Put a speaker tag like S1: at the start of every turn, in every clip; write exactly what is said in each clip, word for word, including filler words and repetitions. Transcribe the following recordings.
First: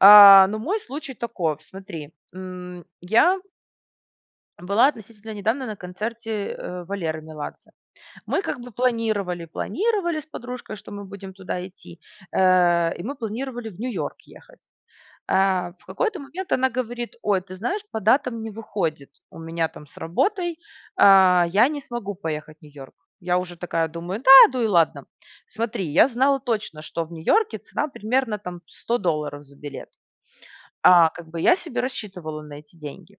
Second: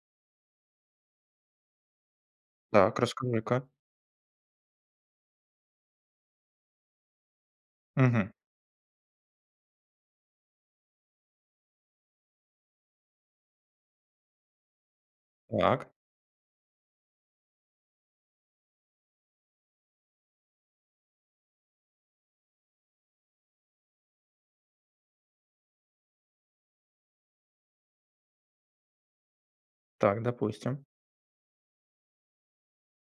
S1: А, ну мой случай таков. Смотри, м,
S2: Так,
S1: я
S2: расскажи-ка!
S1: была относительно недавно на концерте, э, Валеры Меладзе.
S2: Мгм.
S1: Мы как бы планировали, планировали с подружкой, что мы будем туда идти. Э, и мы планировали в New York ехать. А в
S2: Так.
S1: какой-то момент она говорит: "Ой, ты знаешь, по датам не выходит у меня там с работой, а, я не смогу поехать в New York". Я уже такая думаю: "Да, ду и ладно, м". Смотри, я знала точно, что в Нью-Йорке цена примерно там сто долларов за билет.
S2: Так, допустим.
S1: А как бы, я себе рассчитывала на эти деньги.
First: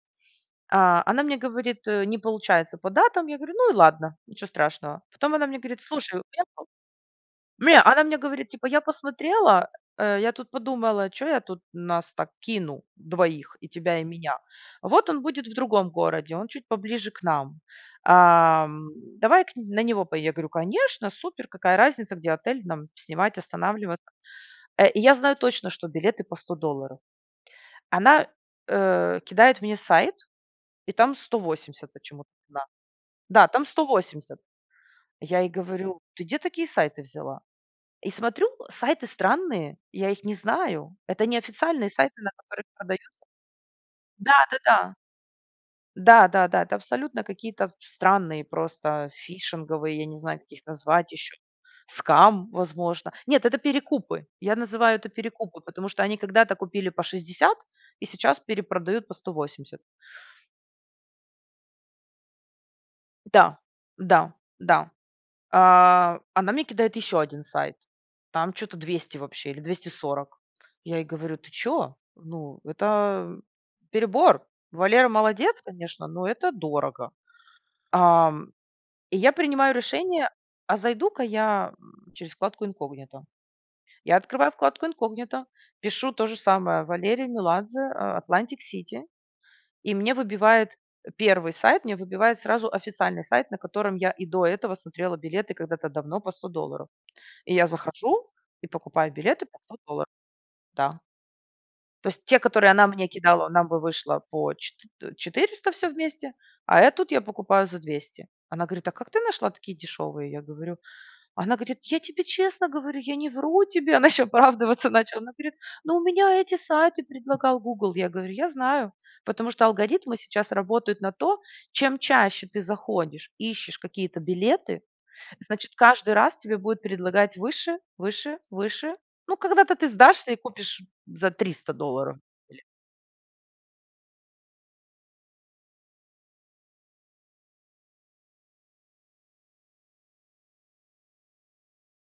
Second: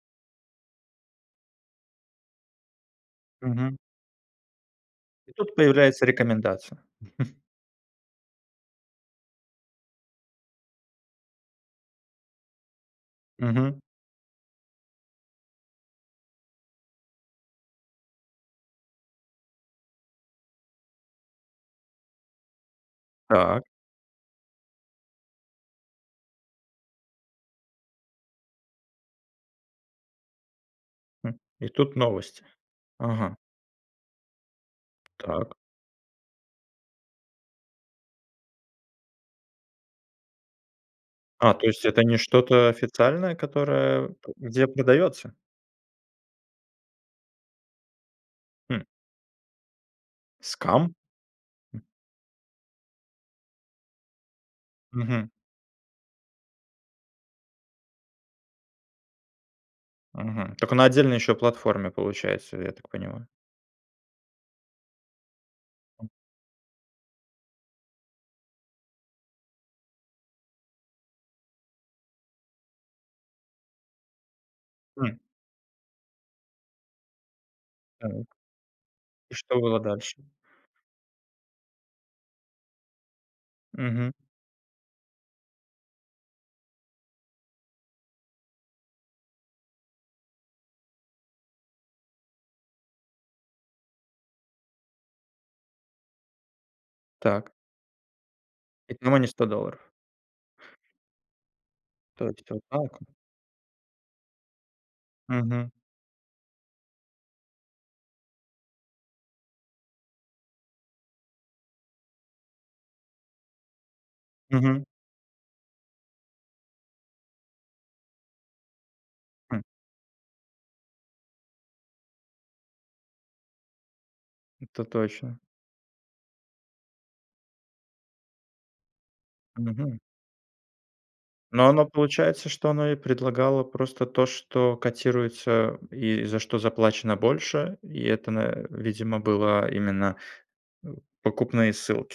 S1: А она мне говорит, э: "Не получается по датам". Я говорю: "Ну и
S2: Мгм.
S1: ладно, ничего страшного".
S2: И
S1: Потом она
S2: тут
S1: мне говорит:
S2: появляется
S1: "Слушай, уехал".
S2: рекомендация.
S1: Ме она мне говорит типа: "Я посмотрела, э, я тут подумала, чё я тут нас так кину двоих и
S2: Мгм.
S1: тебя и меня. Вот он будет в другом городе, он чуть поближе к нам. Ам, давай к нь на него пое" Я говорю: "Конечно, супер, какая разница, где отель нам снимать,
S2: Так.
S1: останавливаться". Э, и я знаю точно, что билеты по сто долларов. Она, э, кидает мне сайт и там сто
S2: М. И
S1: восемьдесят
S2: тут
S1: почему-то
S2: новости.
S1: цена.
S2: Ага.
S1: Да, там сто восемьдесят. Я ей
S2: Так.
S1: говорю: "Ты где такие сайты взяла?" И смотрю сайты странные, я их не знаю. Это не
S2: А то есть
S1: официальные
S2: это
S1: сайты,
S2: не
S1: на которых
S2: что-то
S1: продаются.
S2: официальное, которое пу где
S1: Да-да-да.
S2: продаётся?
S1: Да-да-да. Это абсолютно какие-то в странные
S2: Хм.
S1: просто фишинговые, я не знаю, как их
S2: Scam?
S1: назвать ещё,
S2: М.
S1: scam, возможно. Нет, это перекупы. Я называю это
S2: Мгм.
S1: перекупы, потому что они когда-то купили по шестьдесят и сейчас перепродают по сто восемьдесят.
S2: Мгм. Тока на отдельной еще платформе получается я так понимаю?
S1: Да, да, да.
S2: М.
S1: А, она мне кидает ещё один сайт, там чё-то двести вообще или двести сорок. Я ей говорю: "Ты чё? Ну, это, м, перебор. Валера
S2: М.
S1: молодец, конечно, но это дорого".
S2: Так.
S1: Ам, и я
S2: И что
S1: принимаю
S2: было дальше?
S1: решение, а зайду-ка я, м, через вкладку инкогнито.
S2: Мгм.
S1: Я открываю вкладку инкогнито, пишу тоже самое Валерий Меладзе, а, Atlantic City и мне выбивает, э, первый сайт, мне выбивает сразу официальный сайт, на котором я и до этого смотрела билеты когда-то давно по сто долларов.
S2: Так.
S1: И я захожу и
S2: Ведь ну
S1: покупаю
S2: мо не сто
S1: билеты по сто
S2: долларов.
S1: долларов. Да. То есть,
S2: То
S1: те,
S2: есть вот
S1: которые она
S2: так
S1: мне
S2: он?
S1: кидала, нам бы вышло по четы т
S2: Мгм.
S1: четыреста всё вместе, а, э, тут я покупаю за двести. Она говорит: "А как ты нашла такие дешевые?" Я говорю. Она говорит: "Я тебе честно говорю, я не вру тебе". Она еще
S2: Мгм.
S1: оправдываться начала. Она говорит: "Ну, у меня эти сайты предлагал Гугл". Я говорю: "Я знаю, Потому
S2: Хм.
S1: что алгоритмы сейчас работают на то, чем чаще ты заходишь, ищешь какие-то билеты,
S2: Это точно.
S1: значит, каждый раз тебе будет предлагать выше, выше, выше. Ну, когда-то ты
S2: Мгм.
S1: сдашься и купишь, м, за
S2: Но
S1: триста
S2: оно
S1: долларов
S2: получается,
S1: билет".
S2: что оно и предлагало просто то, что котируется и за что заплачено больше? И это, на, э, видимо, было именно оу покупные ссылки.